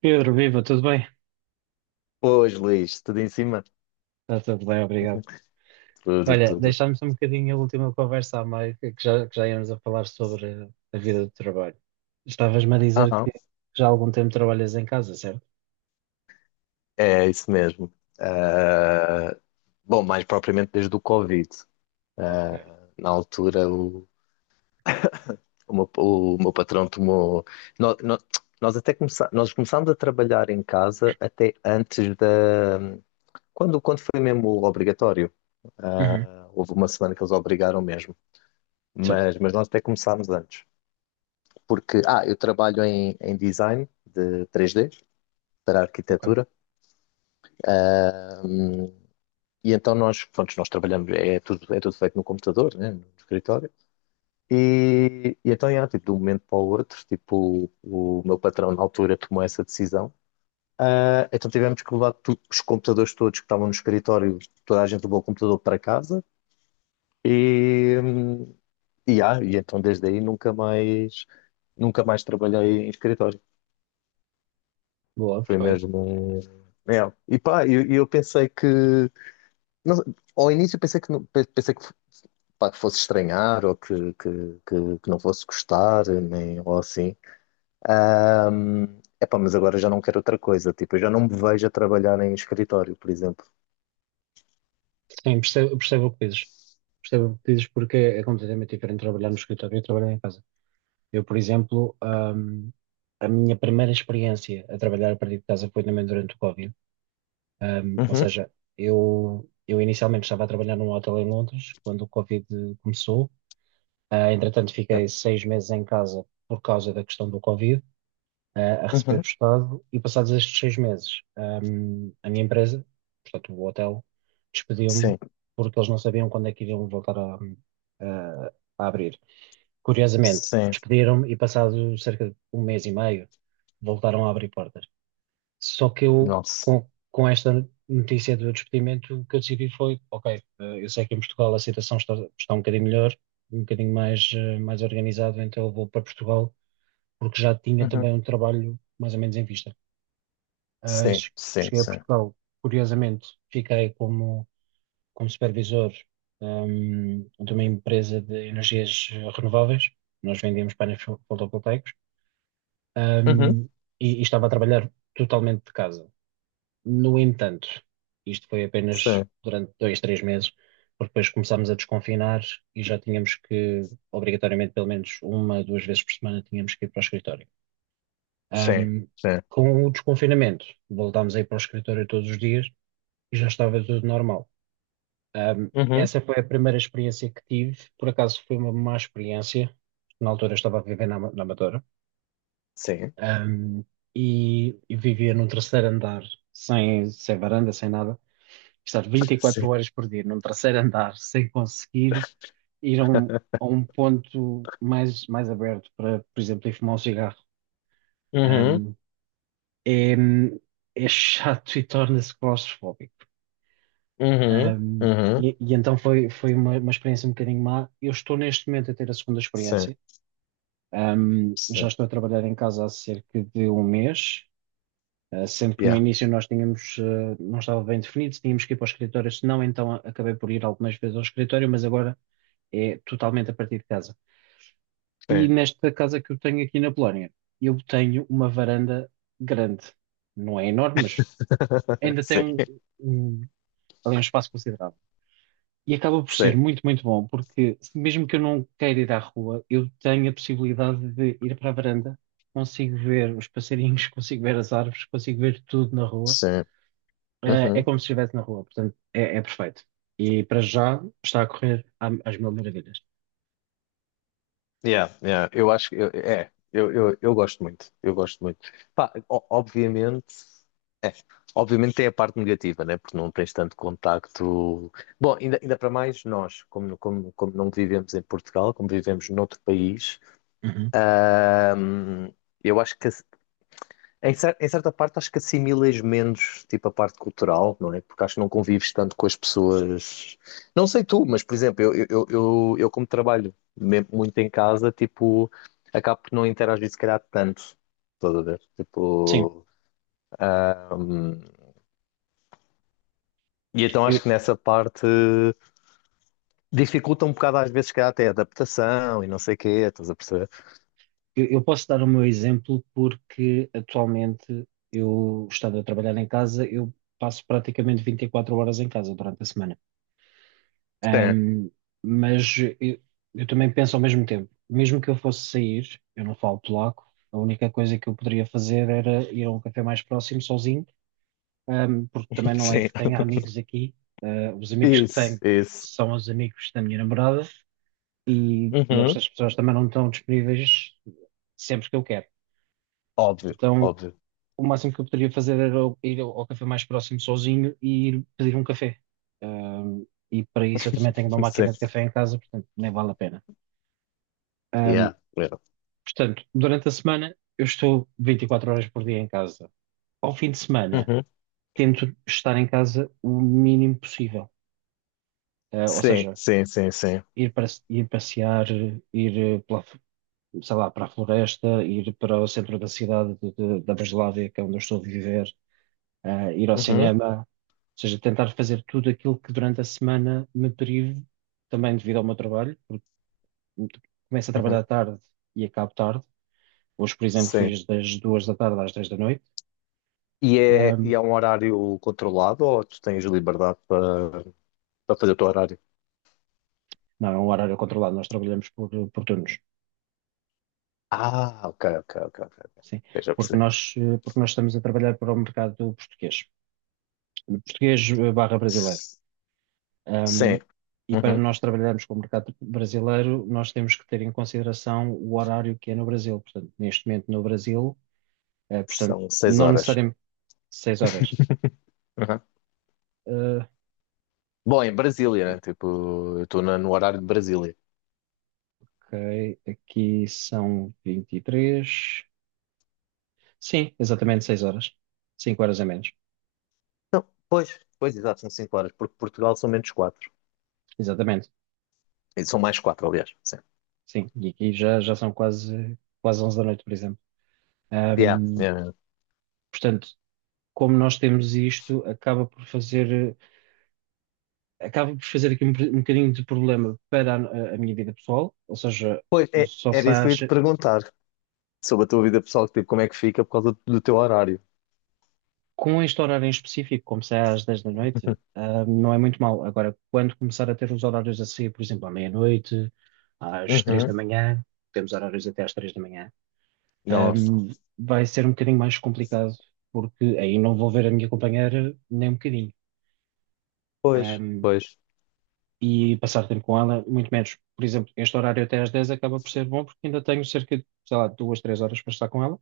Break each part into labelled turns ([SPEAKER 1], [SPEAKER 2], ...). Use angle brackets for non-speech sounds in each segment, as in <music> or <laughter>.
[SPEAKER 1] Pedro, viva, tudo bem?
[SPEAKER 2] Pois, Luís, tudo em cima?
[SPEAKER 1] Está tudo bem, obrigado.
[SPEAKER 2] Tudo,
[SPEAKER 1] Olha,
[SPEAKER 2] tudo.
[SPEAKER 1] deixámos um bocadinho a última conversa à meio, que já íamos a falar sobre a vida do trabalho. Estavas-me a dizer que
[SPEAKER 2] Aham,
[SPEAKER 1] já há algum tempo trabalhas em casa, certo?
[SPEAKER 2] é isso mesmo. Ah, bom, mais propriamente desde o Covid.
[SPEAKER 1] Ok.
[SPEAKER 2] Ah, na altura, o meu patrão tomou. nó- nó- nós começámos a trabalhar em casa até antes da. Quando foi mesmo obrigatório?
[SPEAKER 1] Uhum.
[SPEAKER 2] Ah, houve uma semana que eles obrigaram mesmo.
[SPEAKER 1] Certo,
[SPEAKER 2] Mas nós até começámos antes. Porque, eu trabalho em design de 3D para
[SPEAKER 1] ok.
[SPEAKER 2] arquitetura. E então nós, pronto, nós trabalhamos, é tudo feito no computador, né, no escritório. E então, já, tipo, de um momento para o outro, tipo, o meu patrão na altura tomou essa decisão. Ah, então tivemos que levar os computadores todos que estavam no escritório, toda a gente levou o computador para casa. E, e então desde aí nunca mais, nunca mais trabalhei em escritório.
[SPEAKER 1] Boa,
[SPEAKER 2] Foi
[SPEAKER 1] perfeito.
[SPEAKER 2] mesmo um... É. E pá, eu pensei que, não- ao início pensei que, pensei que pá, que fosse estranhar ou que não fosse gostar, nem, ou assim. Epá, mas agora já não quero outra coisa. Tipo, eu já não me vejo a trabalhar em escritório, por exemplo.
[SPEAKER 1] Sim, percebo o que dizes. Percebo o que dizes porque é completamente diferente trabalhar no escritório e trabalhar em casa. Eu, por exemplo, a minha primeira experiência a trabalhar a partir de casa foi também durante o Covid. Ou
[SPEAKER 2] Uhum.
[SPEAKER 1] seja, eu inicialmente estava a trabalhar num hotel em Londres quando o Covid começou. Ah, entretanto, fiquei seis meses em casa por causa da questão do Covid, ah, a receber
[SPEAKER 2] Uhum.
[SPEAKER 1] do Estado. E passados estes seis meses, a minha empresa, portanto, o hotel, despediu-me
[SPEAKER 2] Sim,
[SPEAKER 1] porque eles não sabiam quando é que iriam voltar a- a abrir. Curiosamente,
[SPEAKER 2] sim,
[SPEAKER 1] despediram-me e passado cerca de um mês e meio, voltaram a abrir portas. Só que eu,
[SPEAKER 2] nossa.
[SPEAKER 1] com esta notícia do despedimento, o que eu decidi foi: ok, eu sei que em Portugal a situação está um bocadinho melhor, um bocadinho mais, mais organizado, então eu vou para Portugal, porque já tinha também
[SPEAKER 2] Uhum.
[SPEAKER 1] um trabalho mais ou menos em vista. Ah,
[SPEAKER 2] Sim,
[SPEAKER 1] che-
[SPEAKER 2] sim,
[SPEAKER 1] Cheguei a
[SPEAKER 2] sim.
[SPEAKER 1] Portugal, curiosamente, fiquei como, como supervisor, de uma empresa de energias renováveis, nós vendíamos painéis fotovoltaicos,
[SPEAKER 2] Uhum.
[SPEAKER 1] ehm, e estava a trabalhar totalmente de casa. No entanto, isto foi apenas
[SPEAKER 2] Sim,
[SPEAKER 1] durante dois, três meses, porque depois começámos a desconfinar e já tínhamos que, obrigatoriamente, pelo menos uma, duas vezes por semana, tínhamos que ir para o escritório.
[SPEAKER 2] sim,
[SPEAKER 1] Ahm,
[SPEAKER 2] sim.
[SPEAKER 1] com o desconfinamento, voltámos a ir para o escritório todos os dias e já estava tudo normal.
[SPEAKER 2] Uhum.
[SPEAKER 1] Essa foi a primeira experiência que tive, por acaso foi uma má experiência, na altura eu estava a viver na Amadora,
[SPEAKER 2] Sim,
[SPEAKER 1] Ahm, e vivia num terceiro andar, sem, sem varanda, sem nada, estar
[SPEAKER 2] <laughs>
[SPEAKER 1] 24
[SPEAKER 2] sim.
[SPEAKER 1] horas por dia num terceiro andar sem conseguir ir a um ponto mais, mais aberto para, por exemplo, ir fumar um cigarro.
[SPEAKER 2] Uhum.
[SPEAKER 1] um, é, é chato e torna-se claustrofóbico.
[SPEAKER 2] Uhum.
[SPEAKER 1] Um,
[SPEAKER 2] Uhum.
[SPEAKER 1] e então foi uma experiência um bocadinho má. Eu estou neste momento a ter a segunda
[SPEAKER 2] Sim,
[SPEAKER 1] experiência. Já
[SPEAKER 2] sim.
[SPEAKER 1] estou a trabalhar em casa há cerca de um mês. Sendo que no
[SPEAKER 2] Yeah.
[SPEAKER 1] início nós tínhamos, não estava bem definido se tínhamos que ir para o escritório, se não, então acabei por ir algumas vezes ao escritório, mas agora é totalmente a partir de casa. E
[SPEAKER 2] Sim.
[SPEAKER 1] nesta casa que eu tenho aqui na Polónia, eu tenho uma varanda grande. Não é enorme, mas
[SPEAKER 2] <laughs>
[SPEAKER 1] ainda tem
[SPEAKER 2] Sim,
[SPEAKER 1] um, ali um espaço considerável. E acaba por ser
[SPEAKER 2] sim,
[SPEAKER 1] muito, muito bom, porque mesmo que eu não queira ir à rua, eu tenho a possibilidade de ir para a varanda, consigo ver os passarinhos, <laughs> consigo ver as árvores, consigo ver tudo na rua.
[SPEAKER 2] sim.
[SPEAKER 1] É
[SPEAKER 2] Uhum.
[SPEAKER 1] como se estivesse na rua, portanto, é, é perfeito. E para já está a correr às mil maravilhas.
[SPEAKER 2] Yeah, yeah, eu acho que eu gosto muito, eu gosto muito. Pá, obviamente tem a parte negativa, né? Porque não tens tanto contacto. Bom, ainda para mais nós, como não vivemos em Portugal, como vivemos noutro país,
[SPEAKER 1] Uhum.
[SPEAKER 2] hum, eu acho que em certa parte, acho que assimilas menos, tipo, a parte cultural, não é? Porque acho que não convives tanto com as pessoas. Não sei tu, mas, por exemplo, eu como trabalho muito em casa, tipo, acabo por não interagir, se calhar, tanto. Estás a ver?
[SPEAKER 1] Sim,
[SPEAKER 2] Tipo. ahm, e então
[SPEAKER 1] eu,
[SPEAKER 2] acho que nessa parte dificulta um bocado, às vezes, se calhar, até a adaptação e não sei o quê, estás a perceber?
[SPEAKER 1] eu posso dar o meu exemplo porque atualmente eu, estando a trabalhar em casa, eu passo praticamente 24 horas em casa durante a semana.
[SPEAKER 2] Sim,
[SPEAKER 1] Ahm, mas eu também penso ao mesmo tempo, mesmo que eu fosse sair, eu não falo polaco, a única coisa que eu poderia fazer era ir a um café mais próximo sozinho, porque também
[SPEAKER 2] <laughs>
[SPEAKER 1] não é
[SPEAKER 2] sim.
[SPEAKER 1] que tenha amigos aqui. Ah, os amigos que
[SPEAKER 2] Isso,
[SPEAKER 1] tenho
[SPEAKER 2] isso.
[SPEAKER 1] são os amigos da minha namorada e
[SPEAKER 2] Uhum.
[SPEAKER 1] estas pessoas também não estão disponíveis sempre que eu quero.
[SPEAKER 2] Óbvio,
[SPEAKER 1] Então,
[SPEAKER 2] óbvio.
[SPEAKER 1] o máximo que eu poderia fazer era ir ao café mais próximo sozinho e ir pedir um café. Ahm, e para isso eu também tenho uma
[SPEAKER 2] <laughs> Sim.
[SPEAKER 1] máquina de café em casa, portanto nem vale a pena. Ahm,
[SPEAKER 2] Yeah. Yeah.
[SPEAKER 1] Portanto, durante a semana eu estou 24 horas por dia em casa. Ao fim de semana
[SPEAKER 2] Uhum.
[SPEAKER 1] tento estar em casa o mínimo possível. Ah, ou
[SPEAKER 2] Sim,
[SPEAKER 1] seja,
[SPEAKER 2] sim, sim, sim.
[SPEAKER 1] ir passear, ir sei lá, para a floresta, ir para o centro da cidade da Breslávia, que é onde eu estou a viver, ah, ir ao
[SPEAKER 2] Uhum,
[SPEAKER 1] cinema, ou seja, tentar fazer tudo aquilo que durante a semana me prive, também devido ao meu trabalho, porque começo a
[SPEAKER 2] uhum,
[SPEAKER 1] trabalhar tarde e acabo tarde. Hoje, por exemplo,
[SPEAKER 2] sim.
[SPEAKER 1] fiz das duas da tarde às 10 da noite.
[SPEAKER 2] E é, e
[SPEAKER 1] Ahm,
[SPEAKER 2] é um horário controlado ou tu tens liberdade para fazer o teu horário?
[SPEAKER 1] não, é um horário controlado, nós trabalhamos por turnos.
[SPEAKER 2] Ah, ok, ok, ok, ok. Ok.
[SPEAKER 1] Sim,
[SPEAKER 2] Eu já
[SPEAKER 1] porque
[SPEAKER 2] percebi.
[SPEAKER 1] nós estamos a trabalhar para o mercado português, português barra brasileiro.
[SPEAKER 2] S-
[SPEAKER 1] Ahm,
[SPEAKER 2] Sim.
[SPEAKER 1] e para
[SPEAKER 2] Uhum.
[SPEAKER 1] nós trabalharmos com o mercado brasileiro, nós temos que ter em consideração o horário que é no Brasil. Portanto, neste momento no Brasil, É, portanto,
[SPEAKER 2] São seis
[SPEAKER 1] não
[SPEAKER 2] horas.
[SPEAKER 1] necessariamente 6 horas.
[SPEAKER 2] Uhum.
[SPEAKER 1] Ah,
[SPEAKER 2] Bom, em Brasília, né? Tipo, eu estou no horário de Brasília.
[SPEAKER 1] ok, aqui são 23. Sim, exatamente 6 horas. Cinco horas a menos.
[SPEAKER 2] Não, pois, pois, exato, são 5 horas, porque Portugal são menos quatro.
[SPEAKER 1] Exatamente.
[SPEAKER 2] E são mais quatro, aliás. Sim.
[SPEAKER 1] Sim, e aqui já, já são quase, quase 11 da noite, por exemplo.
[SPEAKER 2] Yeah,
[SPEAKER 1] Ahm,
[SPEAKER 2] yeah. Yeah.
[SPEAKER 1] Portanto, como nós temos isto, acaba por fazer aqui um bocadinho de problema para a minha vida pessoal, ou seja,
[SPEAKER 2] Pois,
[SPEAKER 1] eu
[SPEAKER 2] é,
[SPEAKER 1] só
[SPEAKER 2] era isso que
[SPEAKER 1] saio.
[SPEAKER 2] eu ia te perguntar sobre a tua vida pessoal, tipo, como é que fica por causa do teu horário?
[SPEAKER 1] Com este horário em específico, como sai às 10 da noite, ah, não é muito mal. Agora, quando começar a ter os horários a sair, por exemplo, à meia-noite, às 3
[SPEAKER 2] Uhum.
[SPEAKER 1] da manhã, temos horários até às 3 da manhã, ah,
[SPEAKER 2] Nossa.
[SPEAKER 1] vai ser um bocadinho mais complicado, porque aí não vou ver a minha companheira nem um bocadinho.
[SPEAKER 2] Pois,
[SPEAKER 1] Ah,
[SPEAKER 2] pois.
[SPEAKER 1] e passar tempo com ela, muito menos. Por exemplo, este horário até às 10 acaba por ser bom, porque ainda tenho cerca de, sei lá, duas, três horas para estar com ela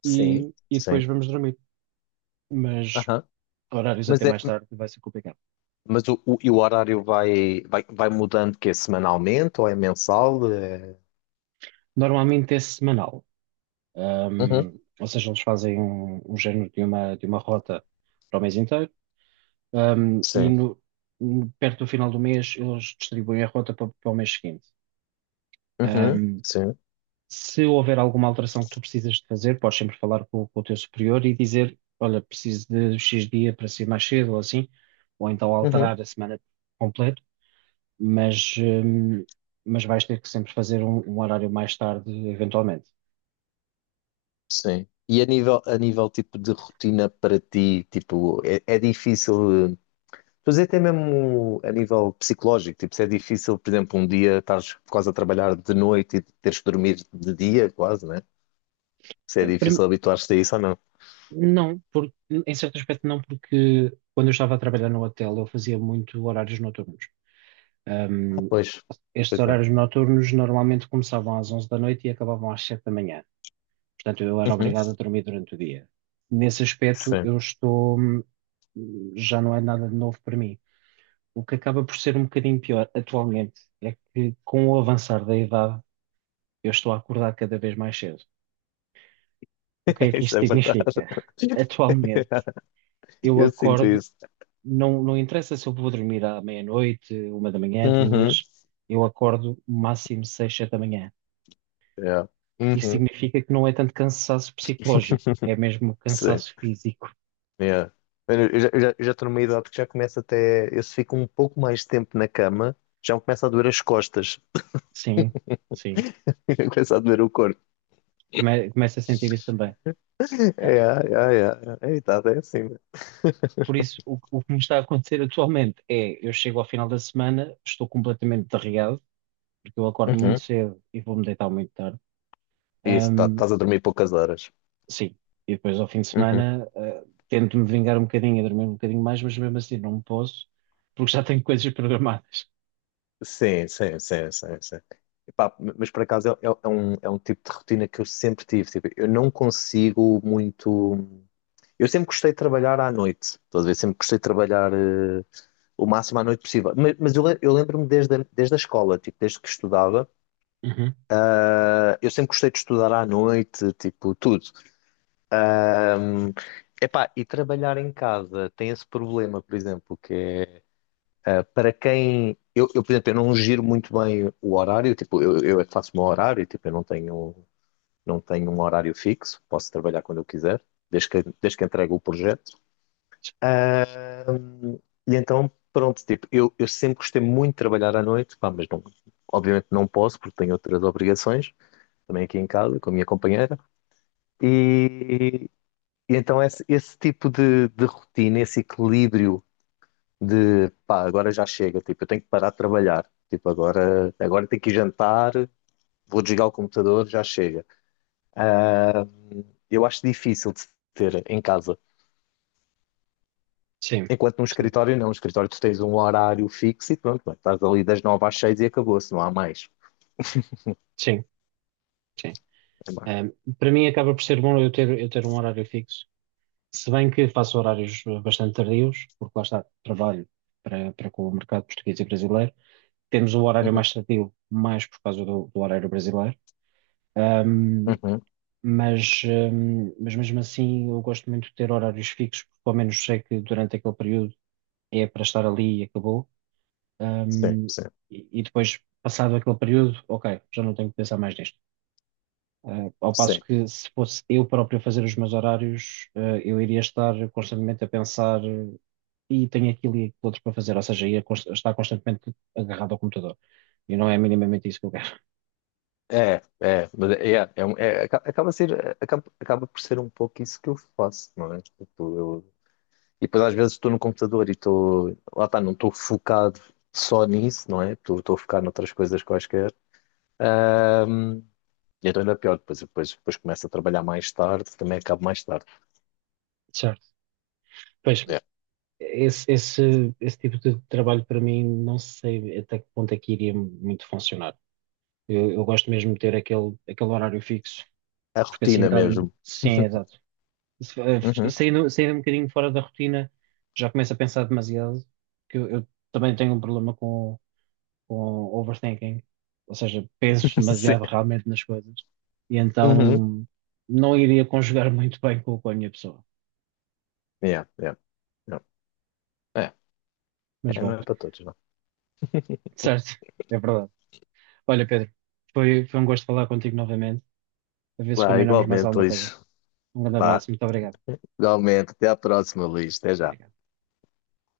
[SPEAKER 2] Sim,
[SPEAKER 1] e, e depois
[SPEAKER 2] sim.
[SPEAKER 1] vamos dormir. Mas
[SPEAKER 2] Aham.
[SPEAKER 1] horários
[SPEAKER 2] Mas,
[SPEAKER 1] até
[SPEAKER 2] é,
[SPEAKER 1] mais tarde vai ser complicado.
[SPEAKER 2] mas o horário vai mudando que é semanalmente ou é mensal?
[SPEAKER 1] Normalmente é semanal.
[SPEAKER 2] Uhum.
[SPEAKER 1] Ou seja, eles fazem um, um género de uma rota para o mês inteiro, e
[SPEAKER 2] Sim.
[SPEAKER 1] perto do final do mês eles distribuem a rota para o mês seguinte.
[SPEAKER 2] Uhum.
[SPEAKER 1] Ahm,
[SPEAKER 2] Sim.
[SPEAKER 1] Se houver alguma alteração que tu precisas de fazer, podes sempre falar com o teu superior e dizer, olha, preciso de X dia para ser mais cedo ou assim, ou então
[SPEAKER 2] Uhum.
[SPEAKER 1] alterar a semana completa, mas, ahm, mas vais ter que sempre fazer um horário mais tarde, eventualmente.
[SPEAKER 2] Sim. E a nível tipo de rotina para ti, tipo, é difícil fazer até mesmo a nível psicológico, tipo, se é difícil, por exemplo, um dia estás quase a trabalhar de noite e teres que dormir de dia, quase, né? Se é difícil habituar-te a isso ou não?
[SPEAKER 1] Não, por, em certo aspecto não, porque quando eu estava a trabalhar no hotel eu fazia muito horários noturnos.
[SPEAKER 2] Ah,
[SPEAKER 1] Ahm,
[SPEAKER 2] pois.
[SPEAKER 1] Estes
[SPEAKER 2] Pois é.
[SPEAKER 1] horários noturnos normalmente começavam às 11 da noite e acabavam às 7 da manhã. Portanto, eu era
[SPEAKER 2] Uhum,
[SPEAKER 1] obrigado a dormir durante o dia. Nesse aspecto,
[SPEAKER 2] sim.
[SPEAKER 1] eu estou, já não é nada de novo para mim. O que acaba por ser um bocadinho pior atualmente é que com o avançar da idade, eu estou a acordar cada vez mais cedo. O que é
[SPEAKER 2] <laughs>
[SPEAKER 1] que
[SPEAKER 2] Isso
[SPEAKER 1] isto
[SPEAKER 2] é verdade.
[SPEAKER 1] significa? <laughs> Atualmente,
[SPEAKER 2] <laughs>
[SPEAKER 1] eu
[SPEAKER 2] Eu sinto
[SPEAKER 1] acordo.
[SPEAKER 2] isso.
[SPEAKER 1] Não, não interessa se eu vou dormir à meia-noite, uma da manhã,
[SPEAKER 2] Uhum.
[SPEAKER 1] duas, eu acordo máximo seis, sete da manhã.
[SPEAKER 2] Yeah.
[SPEAKER 1] Isso
[SPEAKER 2] Uhum.
[SPEAKER 1] significa que não é tanto cansaço psicológico, é mesmo
[SPEAKER 2] Sim.
[SPEAKER 1] cansaço físico.
[SPEAKER 2] Yeah. Mano, eu já estou numa idade que já começa até. Eu se fico um pouco mais tempo na cama, já me começa a doer as costas.
[SPEAKER 1] Sim, sim.
[SPEAKER 2] <laughs> Começa a doer o corpo.
[SPEAKER 1] Começo a sentir isso também. Eh,
[SPEAKER 2] É, é, é. É, tá, é assim. Mano.
[SPEAKER 1] Por isso, o que me está a acontecer <laughs> atualmente é, eu chego ao final da semana, estou completamente derreado, porque eu acordo muito
[SPEAKER 2] Uhum.
[SPEAKER 1] cedo e vou-me deitar muito tarde.
[SPEAKER 2] Isso, tá, estás a dormir poucas horas.
[SPEAKER 1] Sim, e depois ao fim de
[SPEAKER 2] Uhum.
[SPEAKER 1] semana, tento-me vingar um bocadinho, e dormir um bocadinho mais, mas mesmo assim não posso, porque já tenho <laughs> coisas programadas.
[SPEAKER 2] Sim, sim, sim, sim, sim. Epá, mas por acaso é um tipo de rotina que eu sempre tive. Tipo, eu não consigo muito. Eu sempre gostei de trabalhar à noite, estás a ver? Sempre gostei de trabalhar o máximo à noite possível. Mas eu, eu lembro-me desde, desde a escola, tipo, desde que estudava,
[SPEAKER 1] Uhum.
[SPEAKER 2] eu sempre gostei de estudar à noite, tipo, tudo. Epá, e trabalhar em casa tem esse problema, por exemplo, que é para quem. Por exemplo, eu não giro muito bem o horário, tipo, eu é que faço o meu horário, tipo, eu não tenho um horário fixo, posso trabalhar quando eu quiser, desde que entregue o projeto. E então, pronto, tipo, eu sempre gostei muito de trabalhar à noite, pá, mas não, obviamente não posso porque tenho outras obrigações, também aqui em casa, com a minha companheira. E, e então esse tipo de rotina, esse equilíbrio de, pá, agora já chega, tipo, eu tenho que parar de trabalhar, tipo, agora tenho que ir jantar, vou desligar o computador, já chega. Eu acho difícil de se ter em casa.
[SPEAKER 1] Sim,
[SPEAKER 2] Enquanto num
[SPEAKER 1] percebo.
[SPEAKER 2] escritório, não. No escritório, tu tens um horário fixo e pronto, bem, estás ali das nove às seis e acabou-se, não há mais.
[SPEAKER 1] Sim, sim.
[SPEAKER 2] É má.
[SPEAKER 1] Ahm, Para mim acaba por ser bom eu ter um horário fixo, se bem que faço horários bastante tardios, porque lá está, trabalho para com o mercado português e brasileiro. Temos o horário
[SPEAKER 2] Uhum.
[SPEAKER 1] mais tardio, mais por causa do horário brasileiro. Ehm,
[SPEAKER 2] Uhum,
[SPEAKER 1] mas, mas mesmo assim eu gosto muito de ter horários fixos, porque pelo menos sei que durante aquele período é para estar ali e acabou.
[SPEAKER 2] sim,
[SPEAKER 1] Hum,
[SPEAKER 2] sim,
[SPEAKER 1] e, e depois, passado aquele período, ok, já não tenho que pensar mais nisto. Ah, ao passo
[SPEAKER 2] sim.
[SPEAKER 1] que se fosse eu próprio a fazer os meus horários, ah, eu iria estar constantemente a pensar e tenho aquilo e aquilo outro para fazer, ou seja, ia estar constantemente agarrado ao computador. E não é minimamente isso que eu quero.
[SPEAKER 2] É, é, mas acaba por ser um pouco isso que eu faço, não é? Tipo, eu, e depois às vezes estou no computador e lá está, não estou focado só nisso, não é? Estou a focar noutras coisas quaisquer, e então ainda é pior, depois começo a trabalhar mais tarde, também acabo mais tarde.
[SPEAKER 1] Certo. Pois,
[SPEAKER 2] É,
[SPEAKER 1] Esse, esse, esse tipo de trabalho para mim não sei até que ponto é que iria muito funcionar. Eu gosto mesmo de ter aquele, aquele horário fixo,
[SPEAKER 2] é a
[SPEAKER 1] porque assim
[SPEAKER 2] rotina
[SPEAKER 1] dá-me.
[SPEAKER 2] mesmo.
[SPEAKER 1] Sim, exato. Se- eh,
[SPEAKER 2] Uhum.
[SPEAKER 1] Saindo, saindo um bocadinho fora da rotina, já começo a pensar demasiado, que eu também tenho um problema com overthinking, ou seja, penso
[SPEAKER 2] <laughs> Sim.
[SPEAKER 1] demasiado <laughs> realmente nas coisas, e
[SPEAKER 2] Uhum.
[SPEAKER 1] então não iria conjugar muito bem com a minha pessoa.
[SPEAKER 2] Yeah, yeah, yeah. É,
[SPEAKER 1] Mas
[SPEAKER 2] é, não
[SPEAKER 1] bom,
[SPEAKER 2] é para todos, não.
[SPEAKER 1] certo, é verdade. Olha, Pedro, foi um gosto falar contigo novamente, a ver se
[SPEAKER 2] Vá,
[SPEAKER 1] combinamos mais
[SPEAKER 2] igualmente
[SPEAKER 1] alguma coisa.
[SPEAKER 2] hoje.
[SPEAKER 1] Um grande
[SPEAKER 2] Vá,
[SPEAKER 1] abraço, muito obrigado.
[SPEAKER 2] igualmente. Até à próxima, Luís. Até já.
[SPEAKER 1] Obrigado.